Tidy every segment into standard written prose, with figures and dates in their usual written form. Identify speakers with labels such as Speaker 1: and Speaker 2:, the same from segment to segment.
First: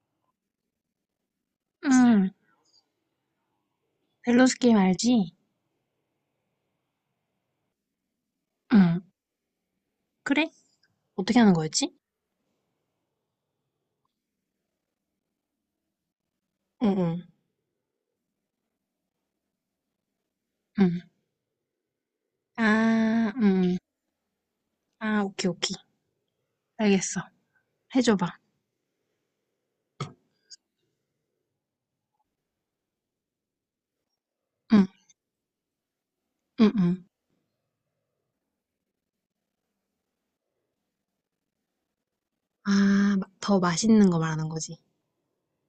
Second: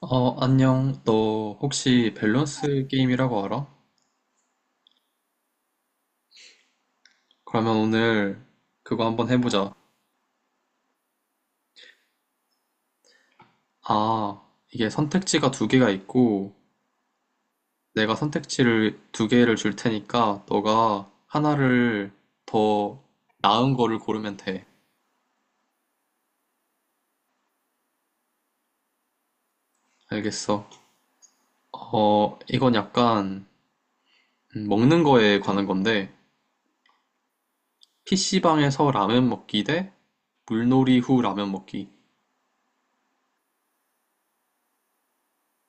Speaker 1: 어, 안녕. 너 혹시
Speaker 2: 응,
Speaker 1: 밸런스 게임이라고 알아?
Speaker 2: 밸런스 게임 알지?
Speaker 1: 그러면 오늘
Speaker 2: 응,
Speaker 1: 그거 한번 해보자.
Speaker 2: 그래? 어떻게 하는 거였지?
Speaker 1: 아, 이게 선택지가 두 개가 있고,
Speaker 2: 응, 응.
Speaker 1: 내가 선택지를 두 개를 줄 테니까,
Speaker 2: 응.
Speaker 1: 너가 하나를 더
Speaker 2: 아,
Speaker 1: 나은
Speaker 2: 응.
Speaker 1: 거를 고르면 돼.
Speaker 2: 아, 오케이, 오케이. 알겠어. 해줘봐.
Speaker 1: 알겠어. 어, 이건 약간,
Speaker 2: 응,
Speaker 1: 먹는 거에 관한 건데,
Speaker 2: 응, 응.
Speaker 1: PC방에서 라면 먹기 대 물놀이 후 라면 먹기.
Speaker 2: 아, 더 맛있는 거 말하는 거지.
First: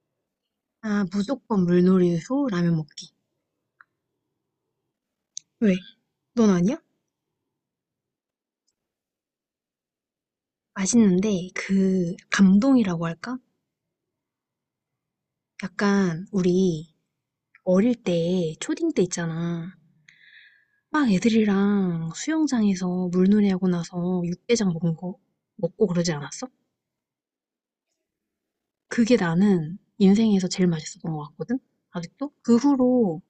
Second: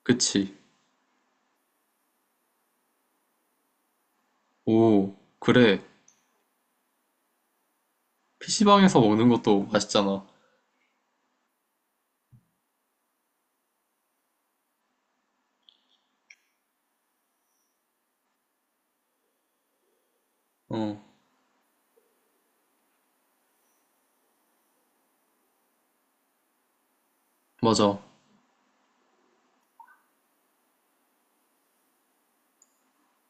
Speaker 1: 그치?
Speaker 2: 아, 무조건 물놀이 후 라면 먹기.
Speaker 1: 오,
Speaker 2: 왜?
Speaker 1: 그래.
Speaker 2: 넌 아니야?
Speaker 1: PC방에서 먹는 것도 맛있잖아.
Speaker 2: 맛있는데, 그, 감동이라고 할까? 약간, 우리, 어릴 때, 초딩 때 있잖아.
Speaker 1: 어,
Speaker 2: 막 애들이랑 수영장에서 물놀이 하고 나서 육개장 먹은 거, 먹고 그러지 않았어?
Speaker 1: 맞아.
Speaker 2: 그게 나는 인생에서 제일 맛있었던 것 같거든? 아직도? 그 후로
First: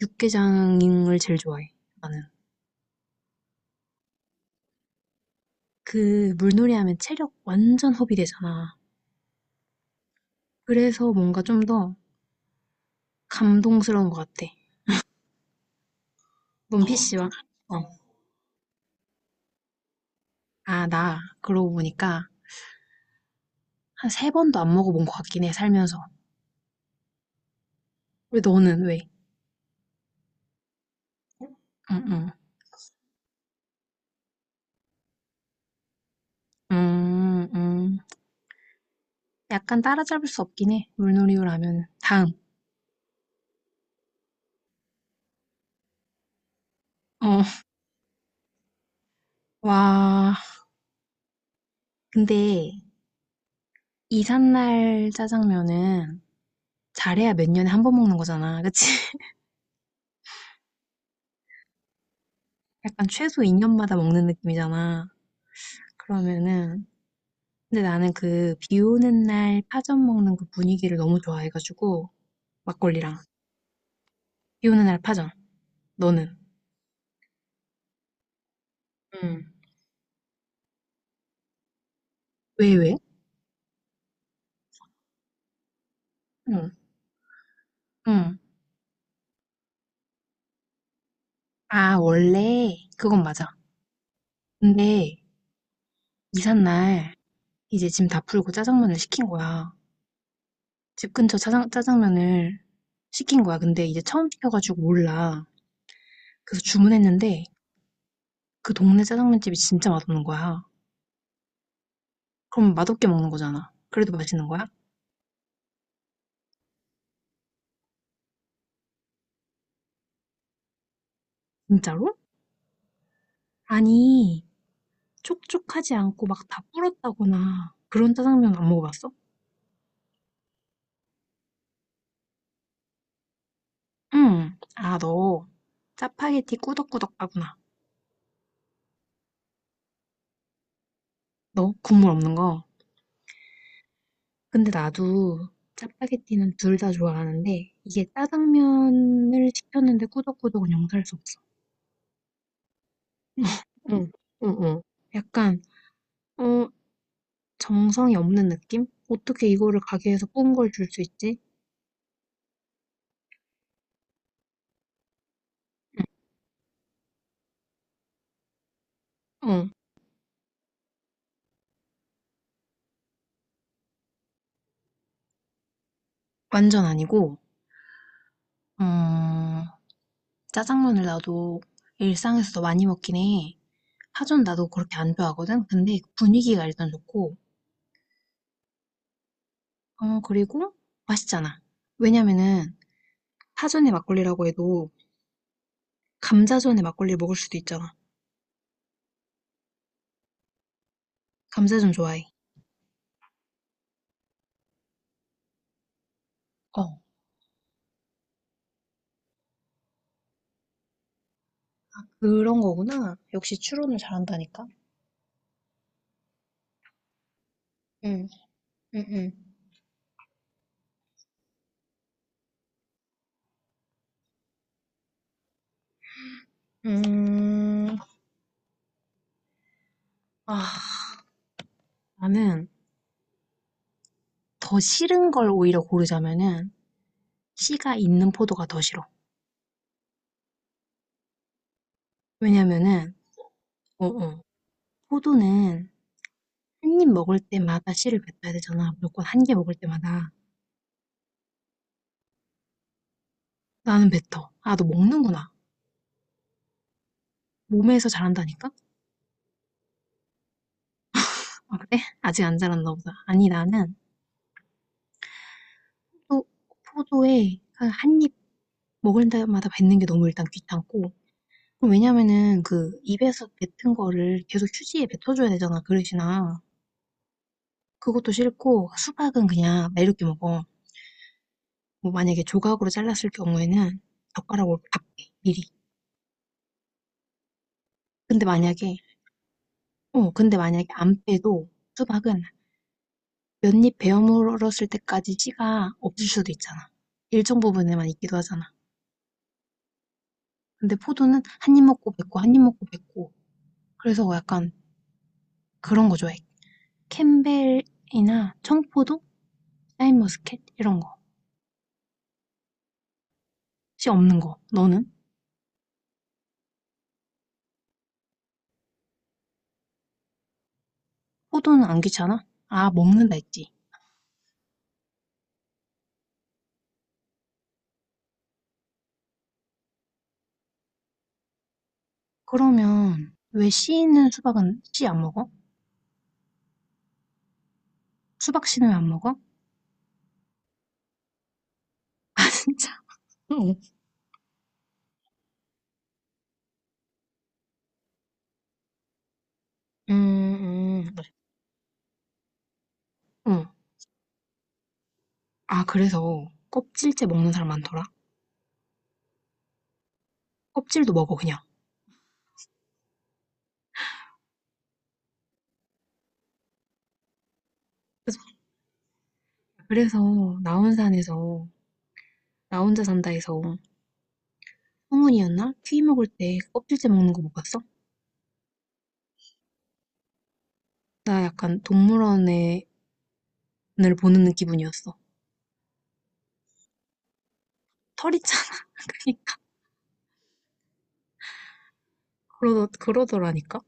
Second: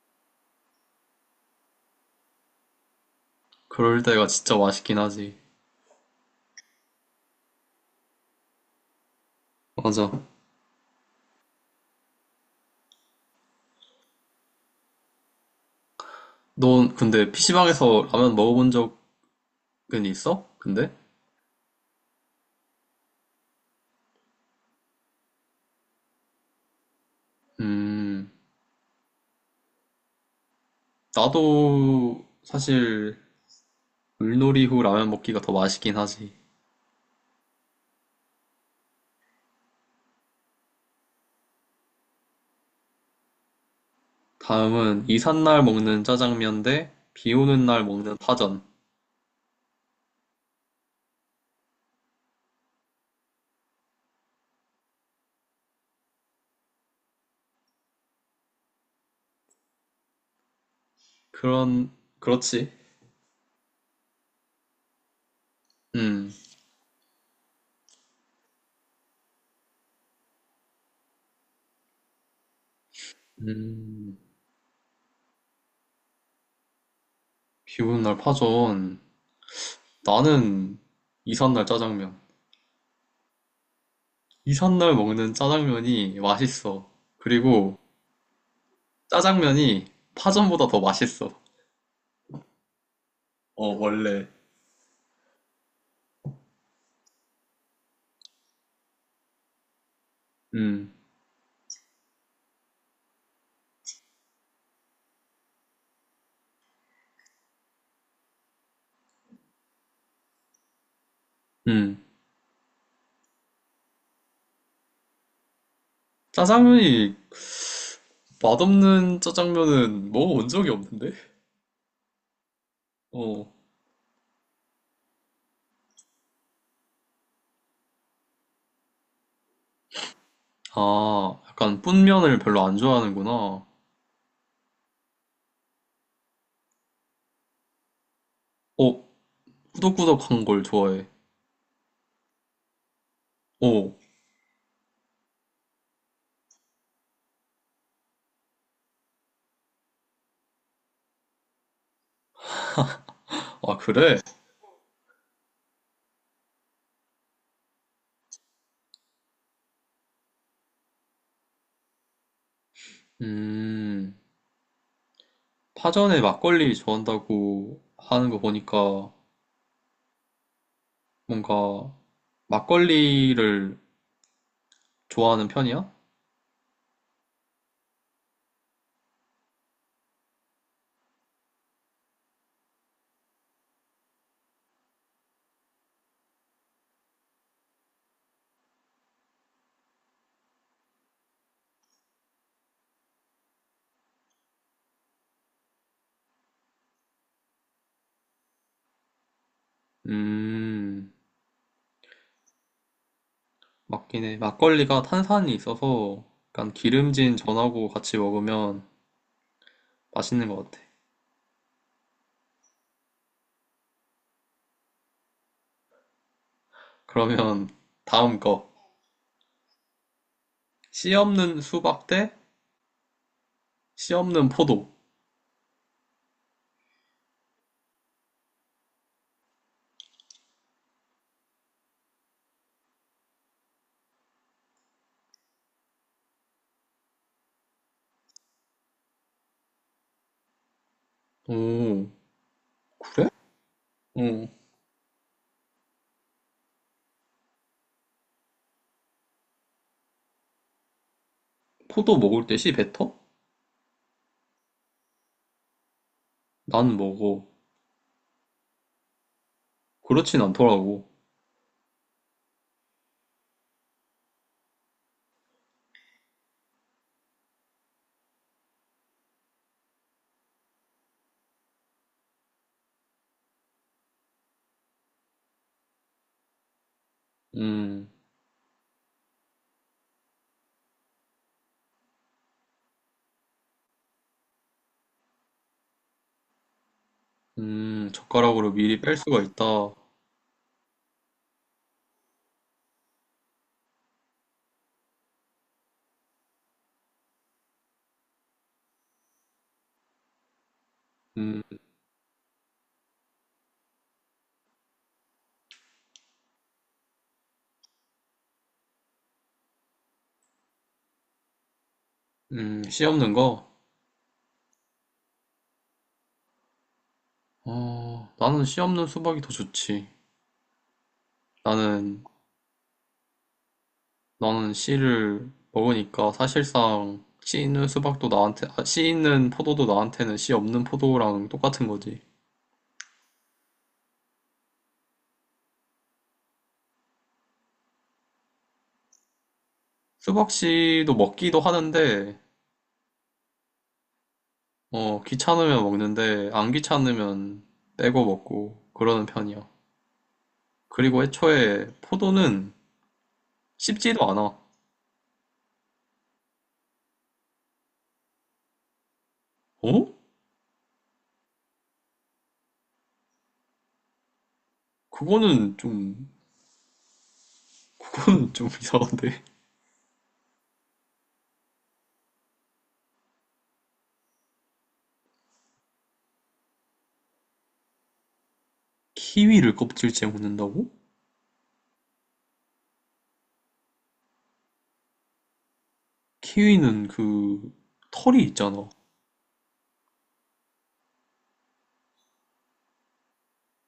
Speaker 2: 육개장을 제일 좋아해, 나는.
Speaker 1: 그럴 때가 진짜 맛있긴 하지.
Speaker 2: 그 물놀이 하면 체력 완전 허비되잖아.
Speaker 1: 맞아.
Speaker 2: 그래서 뭔가 좀 더 감동스러운 것 같아. 넌
Speaker 1: 넌
Speaker 2: PC방?
Speaker 1: 근데
Speaker 2: 어.
Speaker 1: PC방에서 라면 먹어본 적은 있어?
Speaker 2: 아,
Speaker 1: 근데?
Speaker 2: 나 그러고 보니까 한 세 번도 안 먹어본 것 같긴 해, 살면서.
Speaker 1: 음,
Speaker 2: 왜 너는 왜? 응,
Speaker 1: 나도
Speaker 2: 응.
Speaker 1: 사실 물놀이 후 라면 먹기가 더 맛있긴 하지.
Speaker 2: 음, 음. 약간 따라잡을 수 없긴 해, 물놀이라면. 다음.
Speaker 1: 다음은 이삿날 먹는 짜장면 대 비
Speaker 2: 어,
Speaker 1: 오는 날 먹는 파전.
Speaker 2: 와. 근데 이삿날 짜장면은 잘해야 몇 년에 한 번 먹는 거잖아. 그치?
Speaker 1: 그런, 그렇지.
Speaker 2: 약간 최소 2년 년마다 먹는 느낌이잖아.
Speaker 1: 음,
Speaker 2: 그러면은 근데 나는 그 비 오는 날 파전 먹는 그 분위기를 너무 좋아해 가지고 막걸리랑
Speaker 1: 음,
Speaker 2: 비 오는 날 파전. 너는?
Speaker 1: 비 오는 날 파전.
Speaker 2: 응.
Speaker 1: 나는 이삿날 짜장면.
Speaker 2: 왜, 왜?
Speaker 1: 이삿날 먹는 짜장면이
Speaker 2: 응.
Speaker 1: 맛있어. 그리고
Speaker 2: 응.
Speaker 1: 짜장면이 파전보다 더 맛있어.
Speaker 2: 아, 원래 그건 맞아.
Speaker 1: 어, 원래.
Speaker 2: 근데 이삿 날 이제 짐 다 풀고 짜장면을 시킨 거야.
Speaker 1: 음,
Speaker 2: 집 근처 짜장면을 시킨 거야. 근데 이제 처음 시켜가지고 몰라. 그래서 주문했는데 그 동네 짜장면집이 진짜 맛없는 거야.
Speaker 1: 음.
Speaker 2: 그럼 맛없게 먹는 거잖아. 그래도 맛있는 거야?
Speaker 1: 짜장면이 맛없는 짜장면은 먹어본 적이 없는데?
Speaker 2: 진짜로?
Speaker 1: 어,
Speaker 2: 아니, 촉촉하지 않고 막 다 불었다거나 그런 짜장면 안 먹어봤어?
Speaker 1: 아, 약간 뿐면을 별로 안 좋아하는구나.
Speaker 2: 응. 아, 너 짜파게티 꾸덕꾸덕 하구나.
Speaker 1: 어, 꾸덕꾸덕한 걸 좋아해.
Speaker 2: 너 국물 없는 거.
Speaker 1: 어,
Speaker 2: 근데 나도 짜파게티는 둘 다 좋아하는데 이게 짜장면을 시켰는데 꾸덕꾸덕은 용서할 수 없어.
Speaker 1: 아,
Speaker 2: 응
Speaker 1: 그래?
Speaker 2: 응. 응 응. 약간 어, 정성이 없는 느낌? 어떻게 이거를 가게에서 뽑은 걸 줄 수 있지?
Speaker 1: 음,
Speaker 2: 응.
Speaker 1: 파전에 막걸리 좋아한다고 하는 거 보니까
Speaker 2: 어,
Speaker 1: 뭔가 막걸리를 좋아하는 편이야?
Speaker 2: 완전 아니고 음, 짜장면을 나도 일상에서도 많이 먹긴 해. 파전 나도 그렇게 안 좋아하거든? 근데 그 분위기가 일단 좋고, 어, 그리고 맛있잖아. 왜냐면은 파전의 막걸리라고 해도 감자전에 막걸리를 먹을 수도 있잖아.
Speaker 1: 음,
Speaker 2: 감자전 좋아해.
Speaker 1: 맞긴 해. 막걸리가 탄산이 있어서 약간
Speaker 2: 어,
Speaker 1: 기름진 전하고 같이 먹으면 맛있는 것 같아.
Speaker 2: 그런 거구나. 역시 추론을 잘한다니까.
Speaker 1: 그러면
Speaker 2: 응,
Speaker 1: 다음 거.
Speaker 2: 응, 응.
Speaker 1: 씨 없는 수박 대 씨 없는 포도.
Speaker 2: 음, 아, 나는 더 싫은 걸 오히려 고르자면은 씨가 있는 포도가 더 싫어.
Speaker 1: 오,
Speaker 2: 왜냐면은,
Speaker 1: 그래?
Speaker 2: 어, 어,
Speaker 1: 응.
Speaker 2: 포도는 한 입 먹을 때마다 씨를 뱉어야 되잖아 무조건 한 개 먹을 때마다.
Speaker 1: 포도 먹을 때 씨 뱉어?
Speaker 2: 나는 뱉어. '아 너 먹는구나.
Speaker 1: 난 먹어.
Speaker 2: 몸에서 자란다니까?'
Speaker 1: 그렇진 않더라고.
Speaker 2: '아 그래? 아직 안 자랐나 보다.' 아니 나는 포도 포도에 한 입 먹을 때마다 뱉는 게 너무 일단 귀찮고 그 왜냐면은 그 입에서 뱉은 거를 계속 휴지에 뱉어줘야 되잖아 그릇이나.
Speaker 1: 음,
Speaker 2: 그것도 싫고 수박은 그냥 매렵게 먹어. 뭐 만약에 조각으로 잘랐을 경우에는 젓가락으로 다 빼 미리. 근데
Speaker 1: 젓가락으로
Speaker 2: 만약에
Speaker 1: 미리 뺄 수가 있다.
Speaker 2: 어 근데 만약에 안 빼도 수박은 몇 입 베어 물었을 때까지 씨가 없을 수도 있잖아. 일정 부분에만 있기도 하잖아. 근데 포도는
Speaker 1: 음,
Speaker 2: 한 입 먹고 뱉고 한 입 먹고 뱉고 그래서 약간 그런 거 좋아해. 캠벨이나 청포도, 샤인머스켓 이런 거.
Speaker 1: 씨 없는 거?
Speaker 2: 씨 없는 거. 너는?
Speaker 1: 어, 나는 씨 없는 수박이 더 좋지.
Speaker 2: 포도는 안
Speaker 1: 나는
Speaker 2: 귀찮아? 아 먹는다 했지.
Speaker 1: 나는 씨를 먹으니까 사실상 씨 있는 수박도 나한테, 아, 씨 있는 포도도 나한테는 씨 없는 포도랑 똑같은 거지.
Speaker 2: 그러면 왜 씨 있는 수박은 씨 안 먹어? 수박 씨는 왜 안 먹어?
Speaker 1: 수박 씨도 먹기도 하는데,
Speaker 2: 아 진짜. 응.
Speaker 1: 어, 귀찮으면 먹는데, 안 귀찮으면 떼고 먹고, 그러는 편이야.
Speaker 2: 음.
Speaker 1: 그리고
Speaker 2: 그래.
Speaker 1: 애초에 포도는
Speaker 2: 응.
Speaker 1: 씹지도 않아.
Speaker 2: 아 그래서 껍질째 먹는 사람 많더라.
Speaker 1: 어?
Speaker 2: 껍질도 먹어 그냥.
Speaker 1: 그거는 좀, 그거는 좀 이상한데.
Speaker 2: 그래서 나 혼산에서 나 혼자 산다에서 성훈이었나? 퀴 먹을 때 껍질째 먹는 거 못 봤어?
Speaker 1: 키위를 껍질째 먹는다고?
Speaker 2: 나 약간 동물원을 보는 기분이었어.
Speaker 1: 키위는 그,
Speaker 2: 털
Speaker 1: 털이
Speaker 2: 있잖아.
Speaker 1: 있잖아.
Speaker 2: 그러니까 그러더라니까.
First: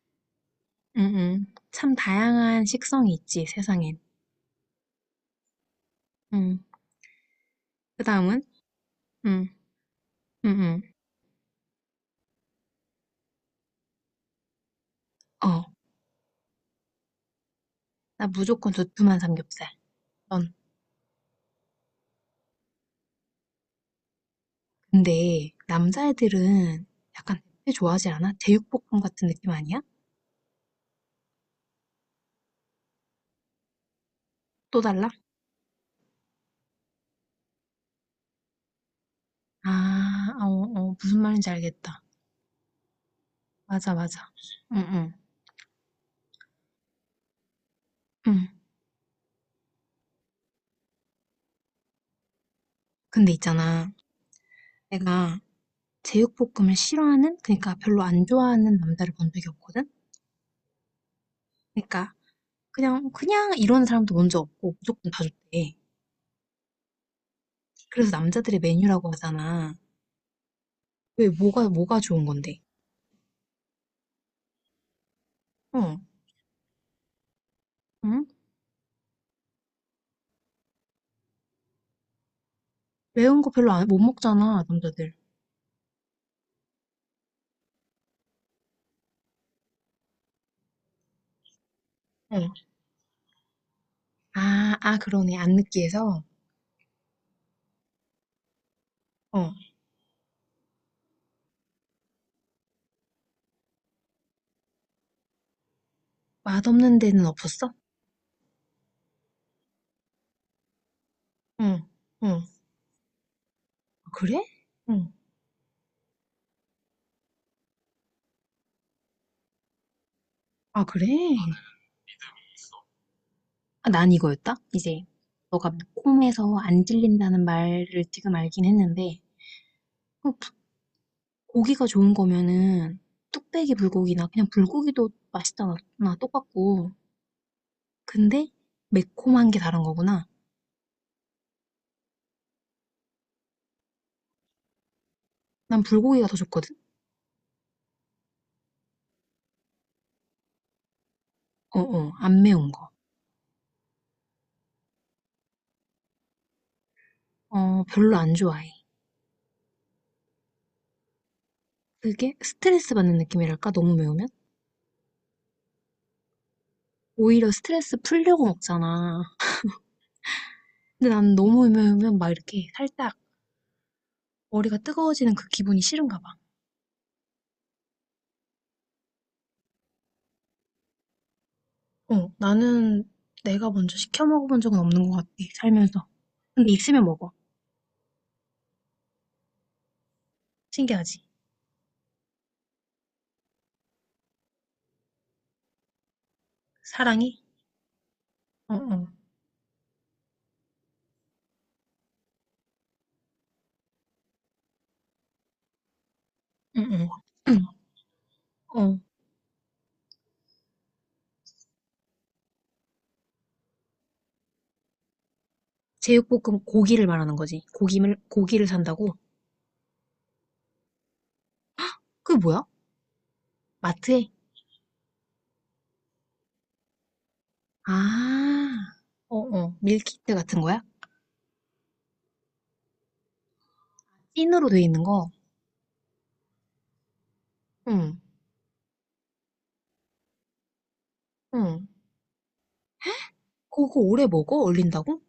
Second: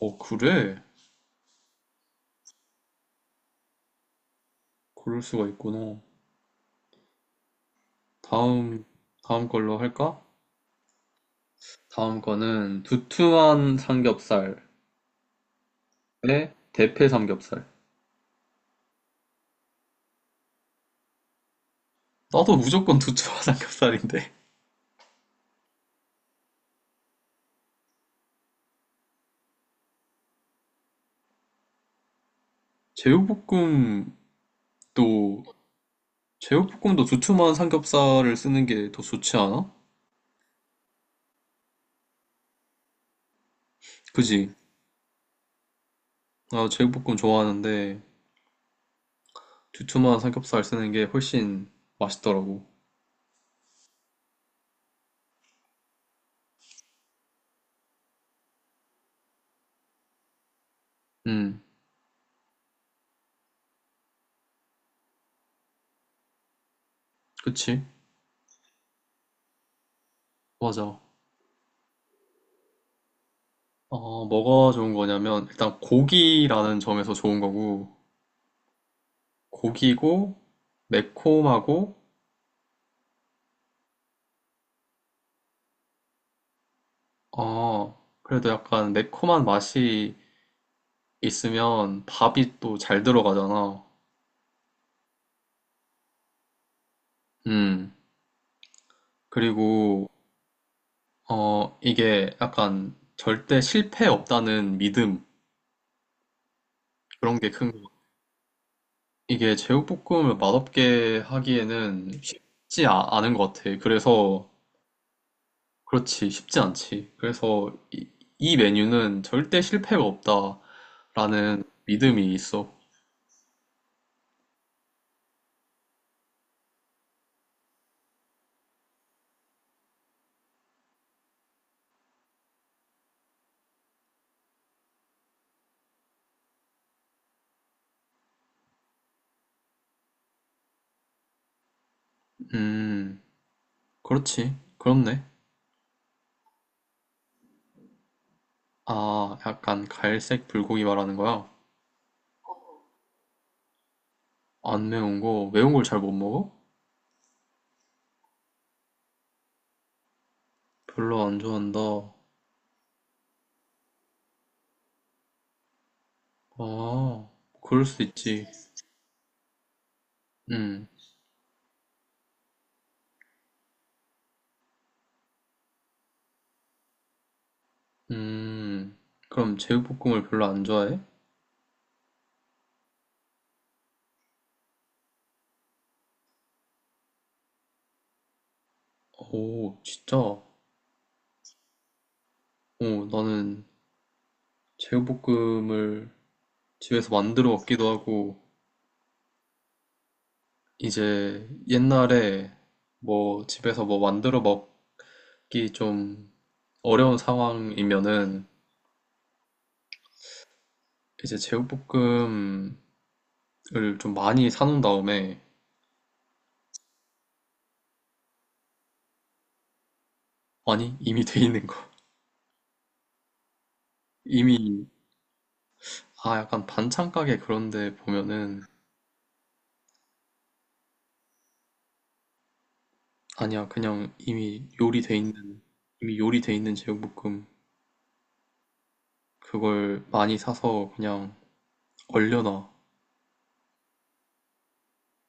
Speaker 1: 어, 그래?
Speaker 2: 응응. 참 다양한 식성이 있지 세상엔.
Speaker 1: 그럴 수가 있구나.
Speaker 2: 응. 그 다음은
Speaker 1: 다음,
Speaker 2: 응.
Speaker 1: 다음 걸로 할까?
Speaker 2: 응응.
Speaker 1: 다음 거는 두툼한 삼겹살에
Speaker 2: 어.
Speaker 1: 대패 삼겹살.
Speaker 2: 나 무조건 두툼한 삼겹살. 넌.
Speaker 1: 나도 무조건 두툼한 삼겹살인데.
Speaker 2: 근데 남자애들은 약간 회 좋아하지 않아? 제육볶음 같은 느낌 아니야?
Speaker 1: 제육볶음도,
Speaker 2: 또 달라?
Speaker 1: 제육볶음도 두툼한 삼겹살을 쓰는 게 더 좋지 않아?
Speaker 2: 아, 어, 어, 무슨 말인지 알겠다. 맞아, 맞아.
Speaker 1: 그지?
Speaker 2: 응응.
Speaker 1: 나 제육볶음 좋아하는데,
Speaker 2: 응.
Speaker 1: 두툼한 삼겹살 쓰는 게 훨씬 맛있더라고.
Speaker 2: 근데 있잖아. 내가 제육볶음을 싫어하는 그러니까 별로 안 좋아하는 남자를 본 적이 없거든.
Speaker 1: 음,
Speaker 2: 그러니까 그냥 그냥 이런 사람도 먼저 없고 무조건 다 좋대.
Speaker 1: 그치?
Speaker 2: 그래서 남자들의 메뉴라고 하잖아.
Speaker 1: 맞아.
Speaker 2: 왜 뭐가 뭐가 좋은 건데?
Speaker 1: 어, 뭐가 좋은 거냐면, 일단
Speaker 2: 어.
Speaker 1: 고기라는 점에서 좋은 거고,
Speaker 2: 응?
Speaker 1: 고기고, 매콤하고,
Speaker 2: 매운 거 별로 안, 못 먹잖아, 남자들.
Speaker 1: 아, 그래도 약간 매콤한 맛이 있으면
Speaker 2: 어.
Speaker 1: 밥이 또 잘 들어가잖아.
Speaker 2: 아, 아 그러네. 안 느끼해서.
Speaker 1: 음,
Speaker 2: 어.
Speaker 1: 그리고, 어, 이게 약간 절대 실패 없다는 믿음,
Speaker 2: 맛없는 데는
Speaker 1: 그런 게 큰
Speaker 2: 없었어?
Speaker 1: 거. 같아. 이게 제육볶음을 맛없게
Speaker 2: 응.
Speaker 1: 하기에는
Speaker 2: 응.
Speaker 1: 않은 것 같아.
Speaker 2: 그래?
Speaker 1: 그래서,
Speaker 2: 응.
Speaker 1: 그렇지, 쉽지 않지. 그래서 이 메뉴는 절대 실패가
Speaker 2: 아, 그래?
Speaker 1: 없다라는 믿음이 있어.
Speaker 2: 아, 난 이거였다? 이제 너가 콤에서 안 질린다는 말을 지금 알긴 했는데 그 부- 고기가 좋은 거면은 뚝배기 불고기나 그냥 불고기도 맛있잖아 나 똑같고 근데 매콤한 게 다른 거구나.
Speaker 1: 음, 그렇지. 그렇네.
Speaker 2: 난 불고기가 더 좋거든.
Speaker 1: 아, 약간 갈색 불고기 말하는 거야?
Speaker 2: 어어 안 매운
Speaker 1: 안 매운 거? 매운 걸 잘 못 먹어?
Speaker 2: 거어 별로 안 좋아해.
Speaker 1: 별로 안 좋아한다.
Speaker 2: 그게 스트레스 받는 느낌이랄까 너무 매우면
Speaker 1: 아,
Speaker 2: 오히려
Speaker 1: 그럴
Speaker 2: 스트레스
Speaker 1: 수
Speaker 2: 풀려고
Speaker 1: 있지.
Speaker 2: 먹잖아.
Speaker 1: 음,
Speaker 2: 근데 난 너무 매우면 막 이렇게 살짝 머리가 뜨거워지는 그 기분이 싫은가 봐.
Speaker 1: 음. 그럼 제육볶음을 별로 안 좋아해?
Speaker 2: 어, 나는 내가 먼저 시켜 먹어본 적은 없는 것 같아, 살면서. 근데 있으면 먹어.
Speaker 1: 오, 진짜? 오,
Speaker 2: 신기하지?
Speaker 1: 나는 제육볶음을 집에서
Speaker 2: 사랑이?
Speaker 1: 만들어 먹기도 하고,
Speaker 2: 어, 어,
Speaker 1: 이제 옛날에 뭐 집에서 뭐 만들어 먹기 좀
Speaker 2: 응, 응.
Speaker 1: 어려운
Speaker 2: 응,
Speaker 1: 상황이면은
Speaker 2: 어,
Speaker 1: 이제 제육볶음을 좀 많이 사놓은 다음에
Speaker 2: 제육볶음 고기를 말하는 거지. 고기를 산다고?
Speaker 1: 아니, 이미 돼 있는 거.
Speaker 2: 그게 뭐야? 마트에?
Speaker 1: 이미, 아, 약간 반찬 가게 그런데 보면은,
Speaker 2: 아, 어, 어. 밀키트 같은 거야?
Speaker 1: 아니야, 그냥 이미
Speaker 2: 찐으로 돼 있는
Speaker 1: 요리돼
Speaker 2: 거?
Speaker 1: 있는, 이미 요리돼 있는 제육볶음.
Speaker 2: 응,
Speaker 1: 그걸 많이 사서 그냥
Speaker 2: 응.
Speaker 1: 얼려놔.
Speaker 2: 그거 오래 먹어? 얼린다고?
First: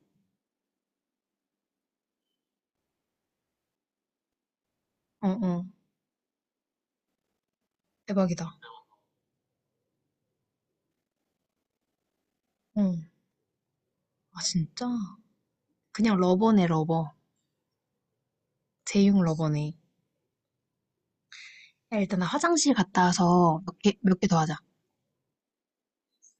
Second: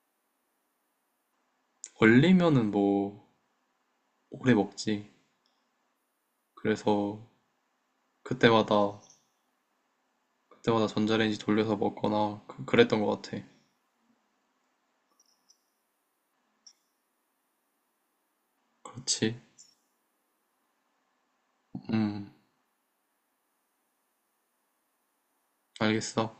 Speaker 1: 얼리면은 뭐, 오래 먹지.
Speaker 2: 어, 어.
Speaker 1: 그래서,
Speaker 2: 대박이다.
Speaker 1: 그때마다, 그때마다 전자레인지 돌려서 먹거나, 그,
Speaker 2: 응.
Speaker 1: 랬던것 같아.
Speaker 2: 아, 진짜? 그냥 러버네, 러버. 제육
Speaker 1: 그렇지.
Speaker 2: 러버네. 야, 일단 나
Speaker 1: 음,
Speaker 2: 화장실 갔다 와서 몇 개, 몇 개 더 하자.
Speaker 1: 알겠어.